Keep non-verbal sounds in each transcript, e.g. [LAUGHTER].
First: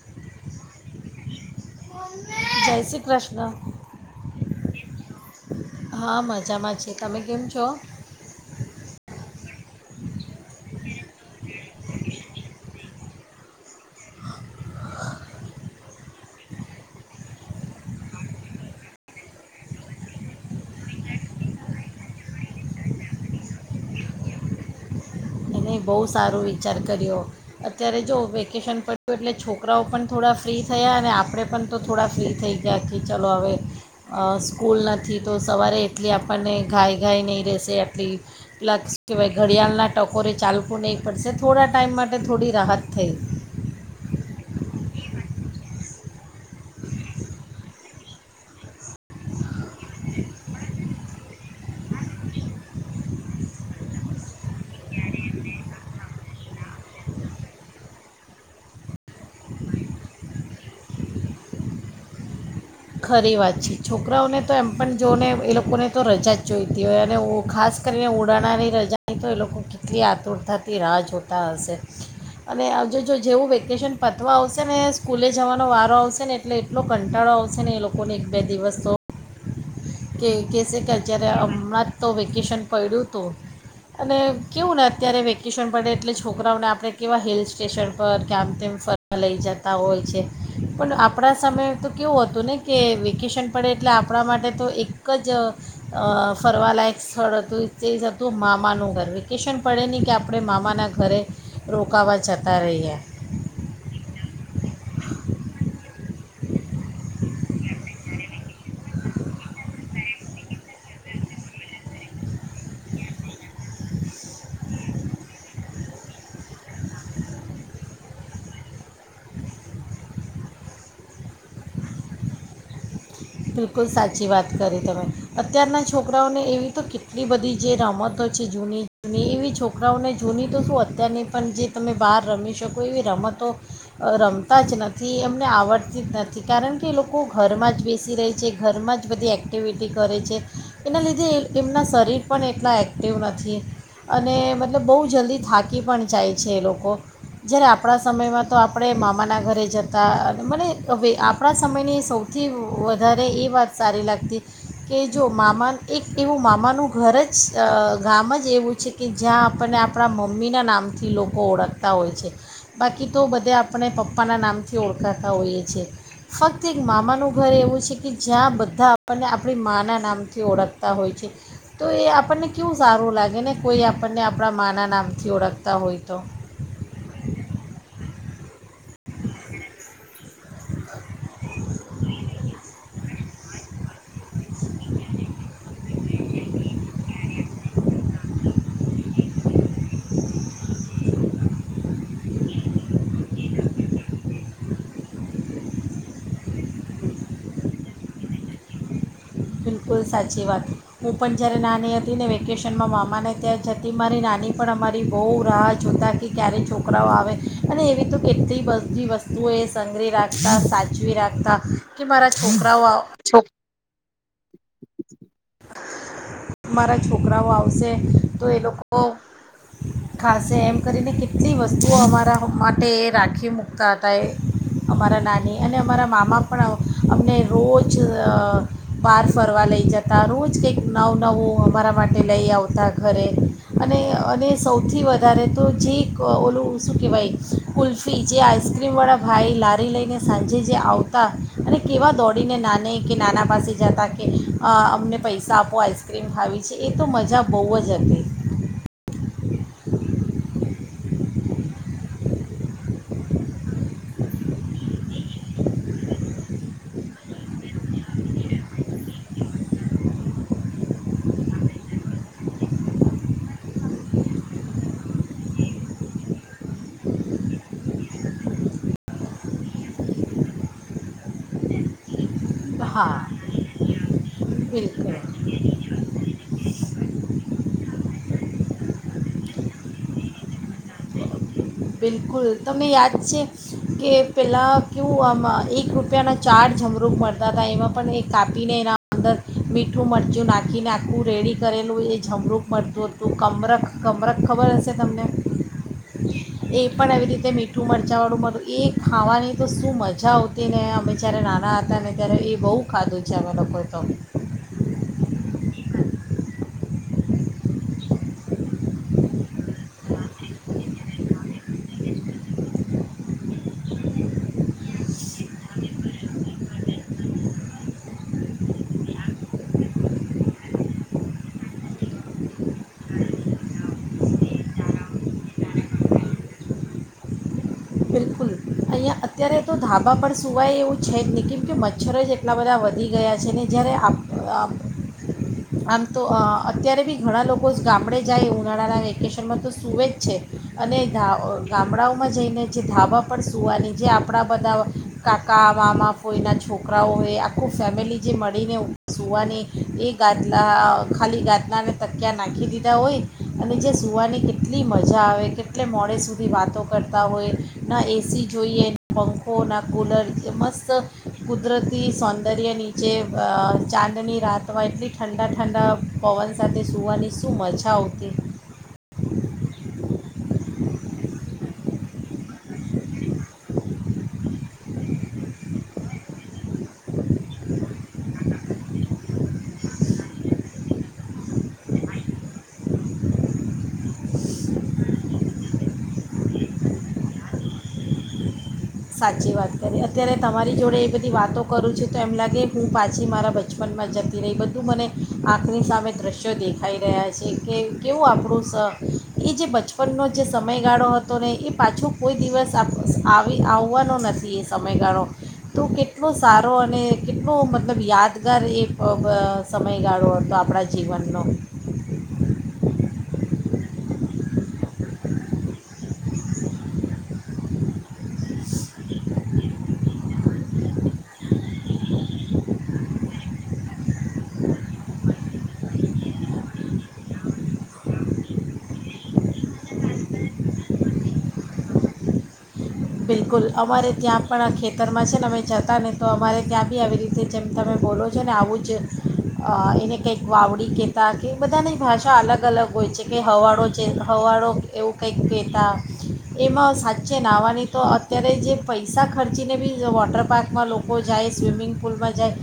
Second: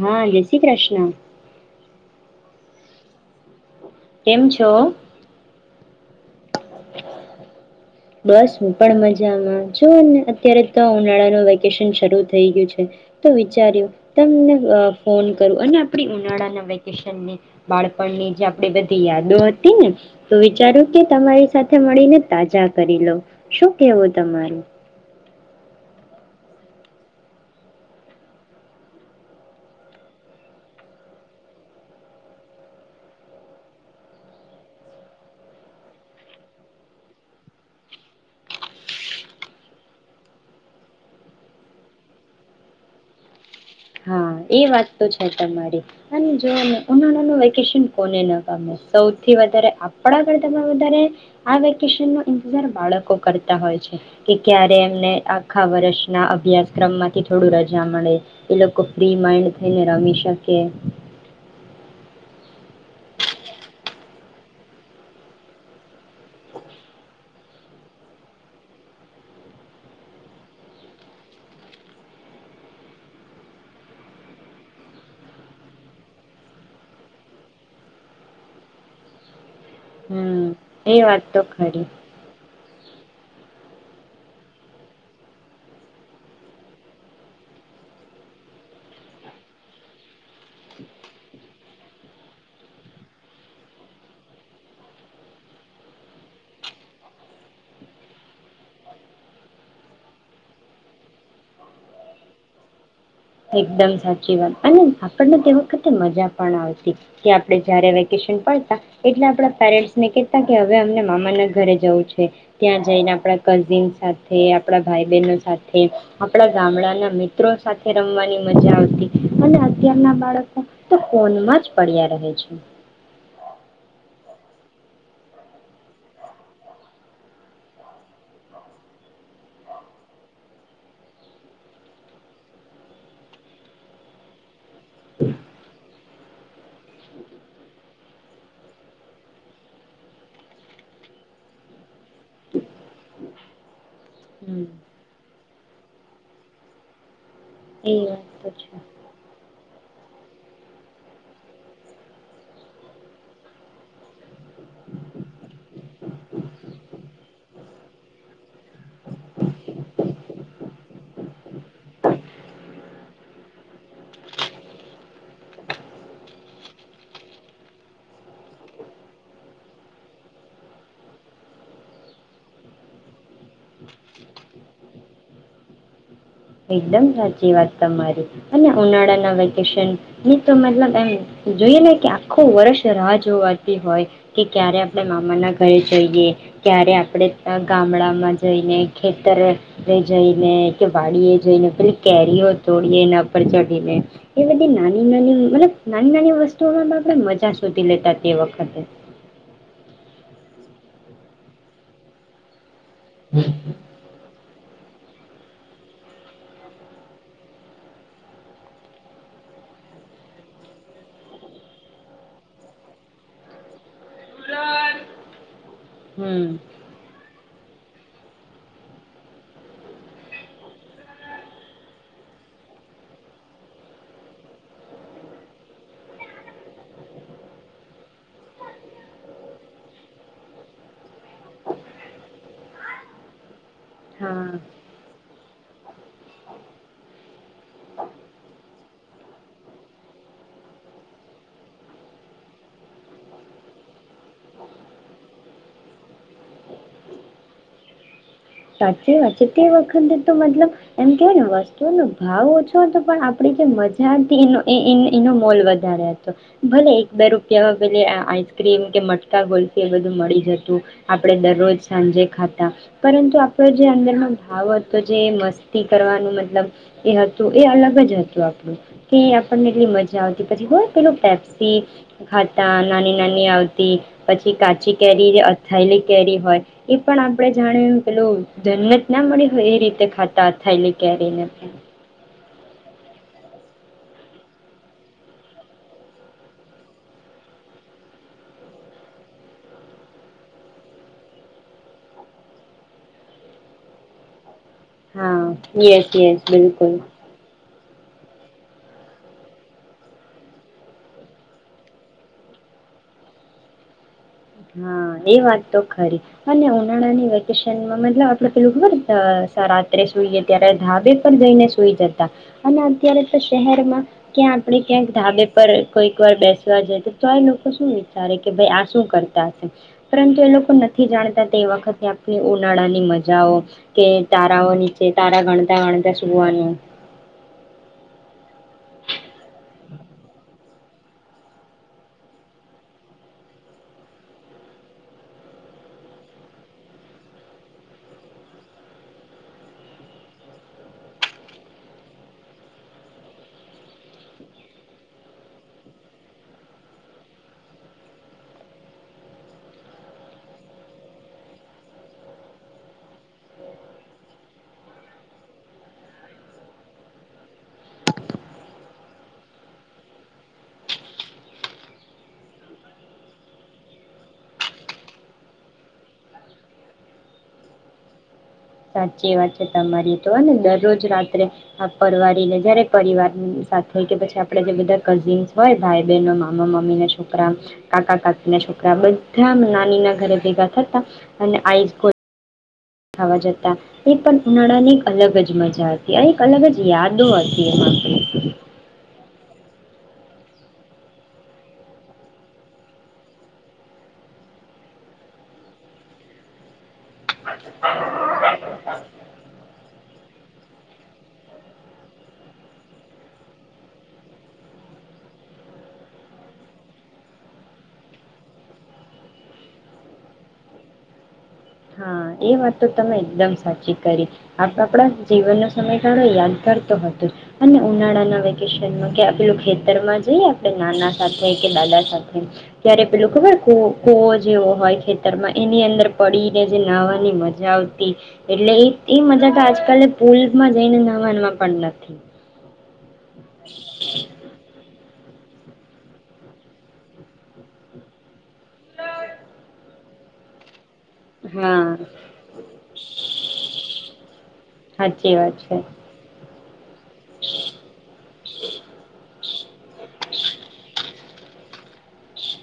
હા જય શ્રી કૃષ્ણ. જય શ્રી કૃષ્ણ. કેમ છો? હા મજ જામાં છે, તમે કેમ છો? જામાં જોને અત્યારે તો ઉનાળાનું વેકેશન શરૂ થઈ ગયું છે તો વિચાર્યું તમને ફોન કરું અને આપડી ઉનાળાના વેકેશન બાળપણની જે આપણી બધી યાદો હતી ને, તો વિચાર્યું કે તમારી સાથે મળીને તાજા કરી લો શું કેવું તમારું? નઈ બહુ સારું વિચાર કર્યો અત્યારે જો વેકેશન પડ્યું એટલે છોકરાઓ પણ થોડા ફ્રી થયા અને આપણે પણ તો થોડા ફ્રી થઈ ગયા કે ચલો હવે અ સ્કૂલ નથી તો સવારે એટલી આપણને ઘાય ઘાય નહીં રહેશે આટલી પ્લસ કહેવાય ઘડિયાળના ટકોરે ચાલવું નહીં પડશે થોડા ટાઈમ માટે થોડી રાહત થઈ હા એ વાત તો છે તમારી અને જો ઉનાળાનું વેકેશન કોને ન ગમે સૌથી વધારે આપણા કરતા તો વધારે આ વેકેશન નો જાર બાળકો કરતા હોય છે કે ક્યારે એમને આખા વરશ ના અભ્યાસક્રમમાંથી થોડું રજા મળે. એ લોકો ફ્રી માઈન્ડ થઈને રમી શકે. ખરી વાત છે છોકરાઓને તો એમ પણ જો ને એ લોકોને તો રજા જ જોઈતી હોય અને ઉ ખાસ કરીને ઉનાળાની રજાની તો એ લોકો કેટલી આતુરતાથી રાહ જોતા હશે અને આવ જો જો જેવું વેકેશન પતવા આવશે ને સ્કૂલે જવાનો વારો આવશે ને એટલે એટલો કંટાળો આવશે. છે ને એ લોકો ને એક બે દિવસ તો હમ એક. કેસ એ વાત કરલ્ચર તો ખરી હમણાં જ તો વેકેશન પૈડુ તું અને કેવું ને અત્યારે વેકેશન પડે એટલે છોકરાઓને આપણે કેવા હિલ સ્ટેશન પર કે આમ તેમ ફરવા લઈ જતા હોય છે પણ આપણા સમયે તો કેવું હતું ને કે વેકેશન પડે એટલે આપણા માટે તો એક એક જ અ અ ફરવાલાયક સ્થળ હતું જે જતું મામાનું ઘર વેકેશન પડે ની કે આપણે મામાના ઘરે રોકાવા જતા રહીએ. એકદમ સાચી વાત અને આપણને તે વખતે મજા પણ આવતી કે આપણે જયારે વેકેશન પડતા એટલે આપડા પેરેન્ટ્સને કેતા કે હવે અમને મામાના ઘરે જવું છે ત્યાં જઈને આપણા કઝિન સાથે આપડા ભાઈ બહેનો સાથે આપડા ગામડાના મિત્રો સાથે. રમવાની મજા આવતી અને અત્યારના બાળકો તો ફોનમાં જ પડ્યા રહે છે. બિલકુલ સાચી વાત કરી તમે અત્યારના છોકરાઓને એવી તો કેટલી બધી જે રમતો છે જૂની જૂની એવી છોકરાઓને જૂની તો શું અત્યારની પણ જે તમે બહાર રમી શકો એવી રમતો રમ તા જ નથી એમને આવડતી જ નથી. કારણ કે લોકો ઘરમાં જ બેસી રહે છે ઘરમાં જ બધી એક્ટિવિટી કરે છે એના લીધે એમના શરીર પણ એટલા એક્ટિવ નથી. અને હમ મતલબ બહુ જલ્દી થાક. કી પણ જાય છે એ લોકો. જ્યારે એ આપણા વાત સમયમાં તો છે. આપણે મામાના ઘરે જત તા મને હવે આપણા સમયની સૌથી. વધારે એ વાત સારી લાગતી કે જો મામા એક એવું મામાનું ઘર જ ગામ જ એવું છે કે જ્યાં આપણને આપણા મમ્મીના નામથી લોકો ઓળખતા હોય છે બાકી તો બધા આપણે પપ્પાના નામથી ઓળખાતા હોઈએ છીએ ફક્ત એક મામાનું ઘર એવું છે કે જ્યાં બધા આપણને આપણી માના નામથી ઓળખતા હોય છે. તો એ આપણને કેવું સારું લાગે ને કોઈ આપણને આપણા માના નામથી ઓળખતા હોય તો. એકદમ સાચી વાત તમારી. અને ઉનાળાના વેકેશન ની તો મતલબ એમ જોઈએ ને કે આખું વર્ષ રાહ જોવાતી હોય કે ક્યારે આપણે મામાના ઘરે જઈએ, ક્યારે આપણે અ ગામડામાં જઈને, ખેતર રે જઈને કે વાડીએ જઈને પેલી કેરીઓ તોડીએ એના પર ચઢીને એ બધી નાની નાની મતલબ નાની નાની વસ્તુઓમાં માં આપણે મજા સુધી લેતા તે વખતે. બિલકુલ સાચી વાત. હૂં પન જ્યારે નાની હતી ને વેકેશ નમાં મામાને ત્યાં જતી. મારી નાની પણ અમારી બોવ રાહ જોતા કે ક્યારે છોકરાઓ આવે અને એવી તો કેટલી બધી વસ્તુઓ એ સંઘરી રાખતા, સાચવી રાખતા કે મારા છોકરાઓ આ છો હમ મારા છોકરાઓ આવ સે તો એ લોકો ખાશે. એમ કરીને કેટલી વસ્તુઓ અમારા માટે એ રાખી મૂકતા હતા એ અમારા નાની અને અમારા મામા પણ અ અમને રોજ અ બાર ફરવા લઈ જતા. રોજ કંઈક નવું નવું અમારા માટે લઈ આવતા ઘરે અને અને હા સૌથી વધારે તો જે ક ઓલું શું કેવાય કુલ્ફી જે આઈસ્ક્રીમવાળા ભાઈ લારી લઈને સાંજે જે આવતા અને કેવા દોડીને નાને કે નાના પાસે જાતા કે અ અમને પૈસા આપો આઈસ્ક્રીમ ખાવી છે. એ તો મજા બોવ જ હતી. સાચી વાત છે તે વખતે તો મતલબ એમ કેવાય ને વસ્તુઓનો ભાવ ઓછો હતો પણ આપડી જે મજા હતી એનો એ એનો એનો મોલ વધારે હતો, ભલે એક બે રૂપિયામાં પેલી આ આઈસક્રીમ કે મટકા ગુલ્ફી એ બધું મળી જતું. આપળે દરરોજ સાંજે ખાતા. પરંતુ આ જે અંદરનો ભાવ હતો જે મસ્તી કરવાનું મતલબ એ હતું એ અલગ જ હતું. આપણું કે આપણને એટલી મજા આવતી પછી હોય પેલું પેપ્સી હતા નાની હા નાની આવતી તે પછી કાચી બિલકુલ કેરી અથાયલી કેરી હોય, એ પણ આપણે જાણી પેલું ધન્મ જ ના મળી હોય એ રીતે ખાતા‌ અથાયેલી કેરીને બિલકુલ તમને યાદ છે, ‌કે પહેલાં કેવું આમ એક રૂપિયાના ચાર જમરૂુક મળતા હતા. એમાં પણ એ કાપીને એના અંદર મીઠું મરચું નાખીને આખું રેડી કરેલું એ જમરૂુક મળતું હતું, કમરક કમરક હા યસ યસ બિલકુલ. એ પણ એવી રીતે મીઠું મરચાંવાળું એ ખાવાની તો શું મજા આવતી ને અમે જ્યારે નાના હતા ને ત્યારે એ બહુ ખાધું છે અમે લોકોએ તો. હા એ વાત તો ખરી અને ઉનાળાની વેકેશનમાં મતલબ આપડે પેલું ખબર રાત્રે સુઈએ ત્યારે ધાબે પર જઈને સુઈ જતા અને અત્યારે તો શહેરમાં ક્યાં આપણે ક્યાંક ધાબે પર કોઈક વાર બેસવા જ તો આ લોકો શું વિચારે કે ભાઈ આ શું કર તા પરંતુ એ લોકો નથી જાણતા તે વખત આપણી ઉનાળાની મજાઓ, કે તારાઓ નીચે તારા ગણતા ગણતા સુવાનું. બિલકુલ અહીંયા અત્યારે તો ધાબાં પણ સવાય એવું છે જ નહીં કેમ કે, મચ્છરો જ એટલા બધા વધી ગયા છે ને, જ્યારે આમ તો અત્યારે બી ઘણા લોકો ગામડે જાય ઉનાળાના વેકેશનમાં તો સૂએ જ છે. અને ગામડાઓમાં જઈને જે ધાબાં પણ સુવાની જે આપણા બધા કાકા મામા ફોઈ ના છોકરાઓ હોય આખું ફેમિલી જે મળીને સુવાની એ ગાદલા ખાલી ગાદલાને તક્યા નાખી દીધા હોય અને જે સૂવાની કેટલી મજા આવે કેટલે મોડે સુધી વાતો કરતા હોય ના એ સી જોઈએ પંખો, ના કૂલર જે મસ્ત કુદરતી સૌંદર્ય નીચે અહ ચાંદની રાત હોય એટલી ઠંડા ઠંડા પવન સાથે સવાની શું મજા આવતી. સાચી વાત છે તમારી તો ને દરરોજ જ રાત્રે પરવારીને જયારે પરિવાર સાથે કે પછી આપણે જે બધા કઝિન્સ હોય ભાઈ બહેન મામા મમ્મી ના છોકરા કાકા કાકી ના છોકરા બધા નાની ના ઘરે ભેગા ભેગા થતા અને આઇસ ગોલા ખાવા જતા એ પણ ઉનાળાની એક અલગ જ મજા હતી અને અલગ જ યાદો હતી એમાં. સાચી વાત કરી અત્યારે તમારી જોડે એ બધી વાતો કરું છેું તો એમ લાગે હું પાછી મારા બચપનમાં જતી રહી બધું મને આંખની સામે દ્રશ્યો દેખાઈ રહ્યા છે. કે કેવું આપણું સ એ જે બચપનનો જે સમયગાળો હતો ને એ પાછો કોઈ દિવસ આપ આવી આવ હોવાનો નથી એ સમયગાળો. તો કેટલો સારો અને કેટલો મતલબ યાદગાર એ બ સમયગાળો હતો આપડા જીવનનો. હા એ વાત તો તમે એકદમ સાચી કરી આપ આપડા જીવનનો સમયગાળો યાદ કરારતો હતો. અને ઉનાળાના વેકેશનમાં કે પેલું ખેતર માં જઈએ આપડે નાના સાથે કે દાદા સાથે ત્યારે પેલું ખબર કો કુવો જેવો હોય ખેતરમાં એની અંદર પડીને જે નાહવાની મજા આવતી એટલે એ એ મજા તો આજકાલે પુલ માં જઈને નહવામાં પણ નથી. બિલકુલ અમારે ત્યાં પણ આ ખેત તરમાં છે, ને અમે જતા ને તો અમારે ત્યાં બી આવી રીતે જેમ તમે બોલો છો ને આવું જ અહ એને કંઈક વાવડી કે તા હા બધાની ભાષા અલગ અલગ હોય છે કે, હવાડો છે હવાડો એવું સાચી કંઈક વાત છે કહેતા એમાં સાચે નાવાની અહ અત્યારે જે પૈસા ખર્ચીને બી વોટર પાર્કમાં લોકો જાય, સ્વિમિંગ પુલમાં જાય,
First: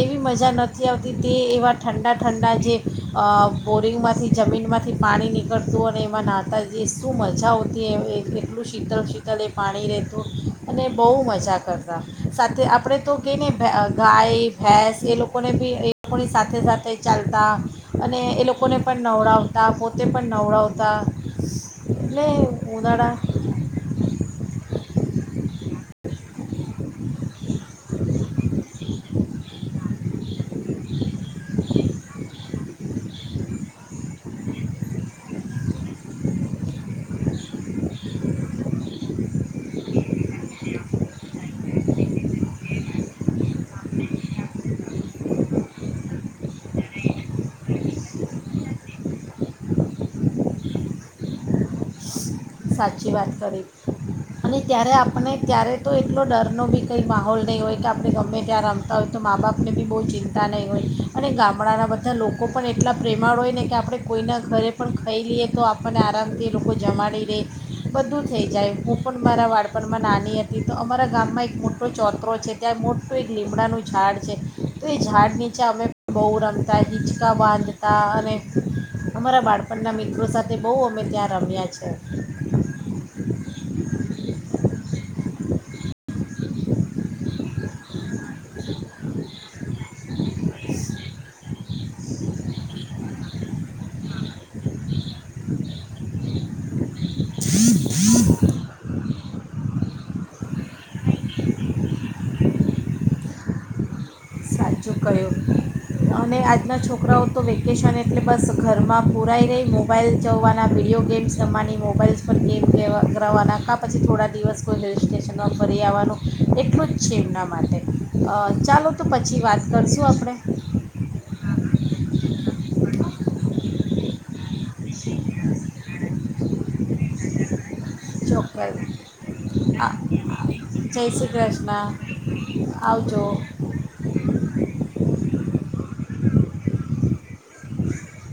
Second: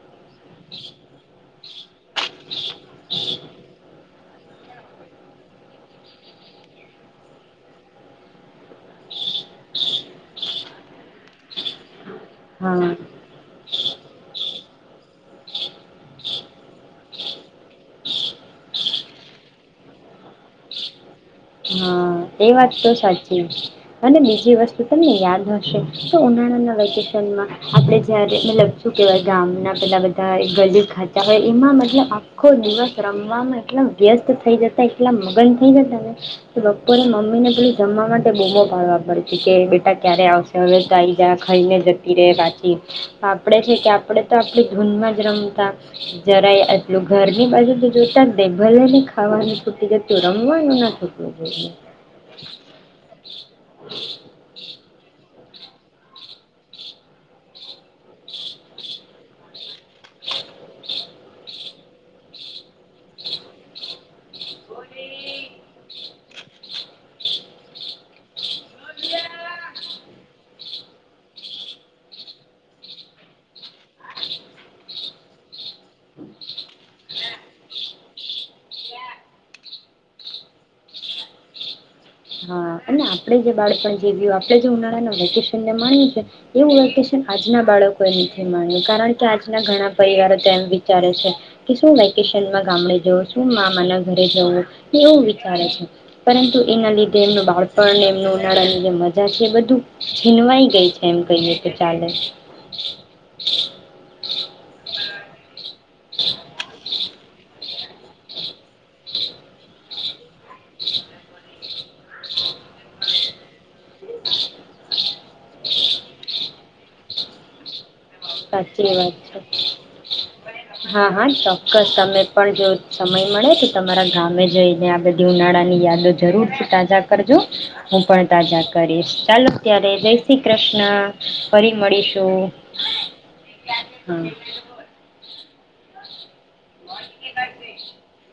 એવી મજા નથી આવતી તે એવા ઠંડા ઠંડા જે અહ બોરિંગ માંથી જમીન માંથી પાની નીકળતું અને એમાં નહતા એ શું મજા હોતી એ એ એટલું શીતલ શીતલ એક પાણી રહેતું અને બહુ મજા કરતા. સાથે હા આપડે તો કે ને અહ ગાય ભેંસ એ લોકોને બી એ લોકોની સાથે સાથે ચાલતા અને એ લોકોને પણ નવડાવતા પોતે પણ નવડાવતા એટલે હા, એ વાત તો ઉનાળા સાચી અને બીજી વસ એ તમે યાદ હશે તો, ઉનાળાના વેકેશનમાં આપડે જ્યારે મતલબ શું કે ગામના પેલા બધા ગલી ખાચા હોય એમાં મતલબ આખો દિવસ રમવામાં એટલા વ્યસ્ત થઈ જતા એટલા મગન થઈ જતા ને તો બ પરે મમ્મીને પેલું જમવા માટે બોમો પાડવા પડતી કે, બેટા ક્યારે આવશે હવે તો આઈ જા ખાઈને જતી રહે પાછી આપણે છે કે આપણે તો આપણી ધૂનમાં જ રમતા જરાય એટલું ઘરની બાજુ તો જોતા જ નઈ ભલેને ખાવાનું છૂટી જતું રમવાનું ના છુંટું જોઈએ. સાચી વાત કરી અને ત્યારે અપ પને ત્યારે તો એટલો ડરનો બી કંઈ માહોલ નહીં હોય કે, આપણે ગમે ત્યાં રમતા હોય તો મા બાપને બી બહુ ચિંતા નહીં હોય, અને ગામડાના બધા લોકો પણ એટલા પ્રેમાળ હોય ને કે આપણે કોઈના ઘરે પણ ખાઈ લઈએ તો આપણને આરામથી લોકો જમાડી રહેે, બધું થઈ જાય હું પણ મારા બાળપણમાં નાની હતી તો અમારા ગામમાં એક મોટો ચોતરો છે ત્યાં મોટું એક લીમડાનું ઝાડ છે. તો એ ઝાડ નીચે અમે બહુ રમતા હિંચકા બાંધતા અને અમારા બાળપણના મિત્રો સાથે બહુ અમે ત્યાં રમ્યા છે. હા અને વેકેશન માણ્યું છે, એવું વેકેશન આજના બાળકો એ નથી માન્યું કારણ કે આજના ઘણા પરિવારો તેમ વિચારે છે કે, શું વેકેશનમાં ગામડે જવું, શું મામા ના ઘરે જવું, એવું વિચારે છે. પરંતુ એના લીધે એમનું બાળકો પણ એમનું ઉનાળા ની જે મજા છે. એ બધું છીનવાઈ ગઈ છે એમ કહીને કે ચાલે. સાચું કહ્યું અને આજના છોકરાઓ તો વેકેશન એટલે બસ ઘરમાં પુરાઈ રહી મોબાઈલ જોવાના, વિડીયો ગેમ્સ રમવાની, મોબાઈલસ પર ગેમ કરવાવાના કા, પછી થોડા દિવસ કોઈ હિલસ્ટ્ટેશનમાં ફરી આવવાનું એટલું જ છે, એમના માટે. અ ચાલો સાચી તો પછી છે. વાત કરશું આપણે. હા હા ચોક્કસ તમે પણ જો સમય મળે તો તમારા ગામે જઈને આ બધી ઉનાળાની યાદો જરૂરથી તાજા કરજો. હું પણ ચોક્કસ તાજા કરીશ ચાલો ત્યારે, આ જય શ્રી કૃષ્ણ જય શ્રી ફરી કૃષ્ણ મળીશું. આવજો હા. [UNINTELLIGIBLE]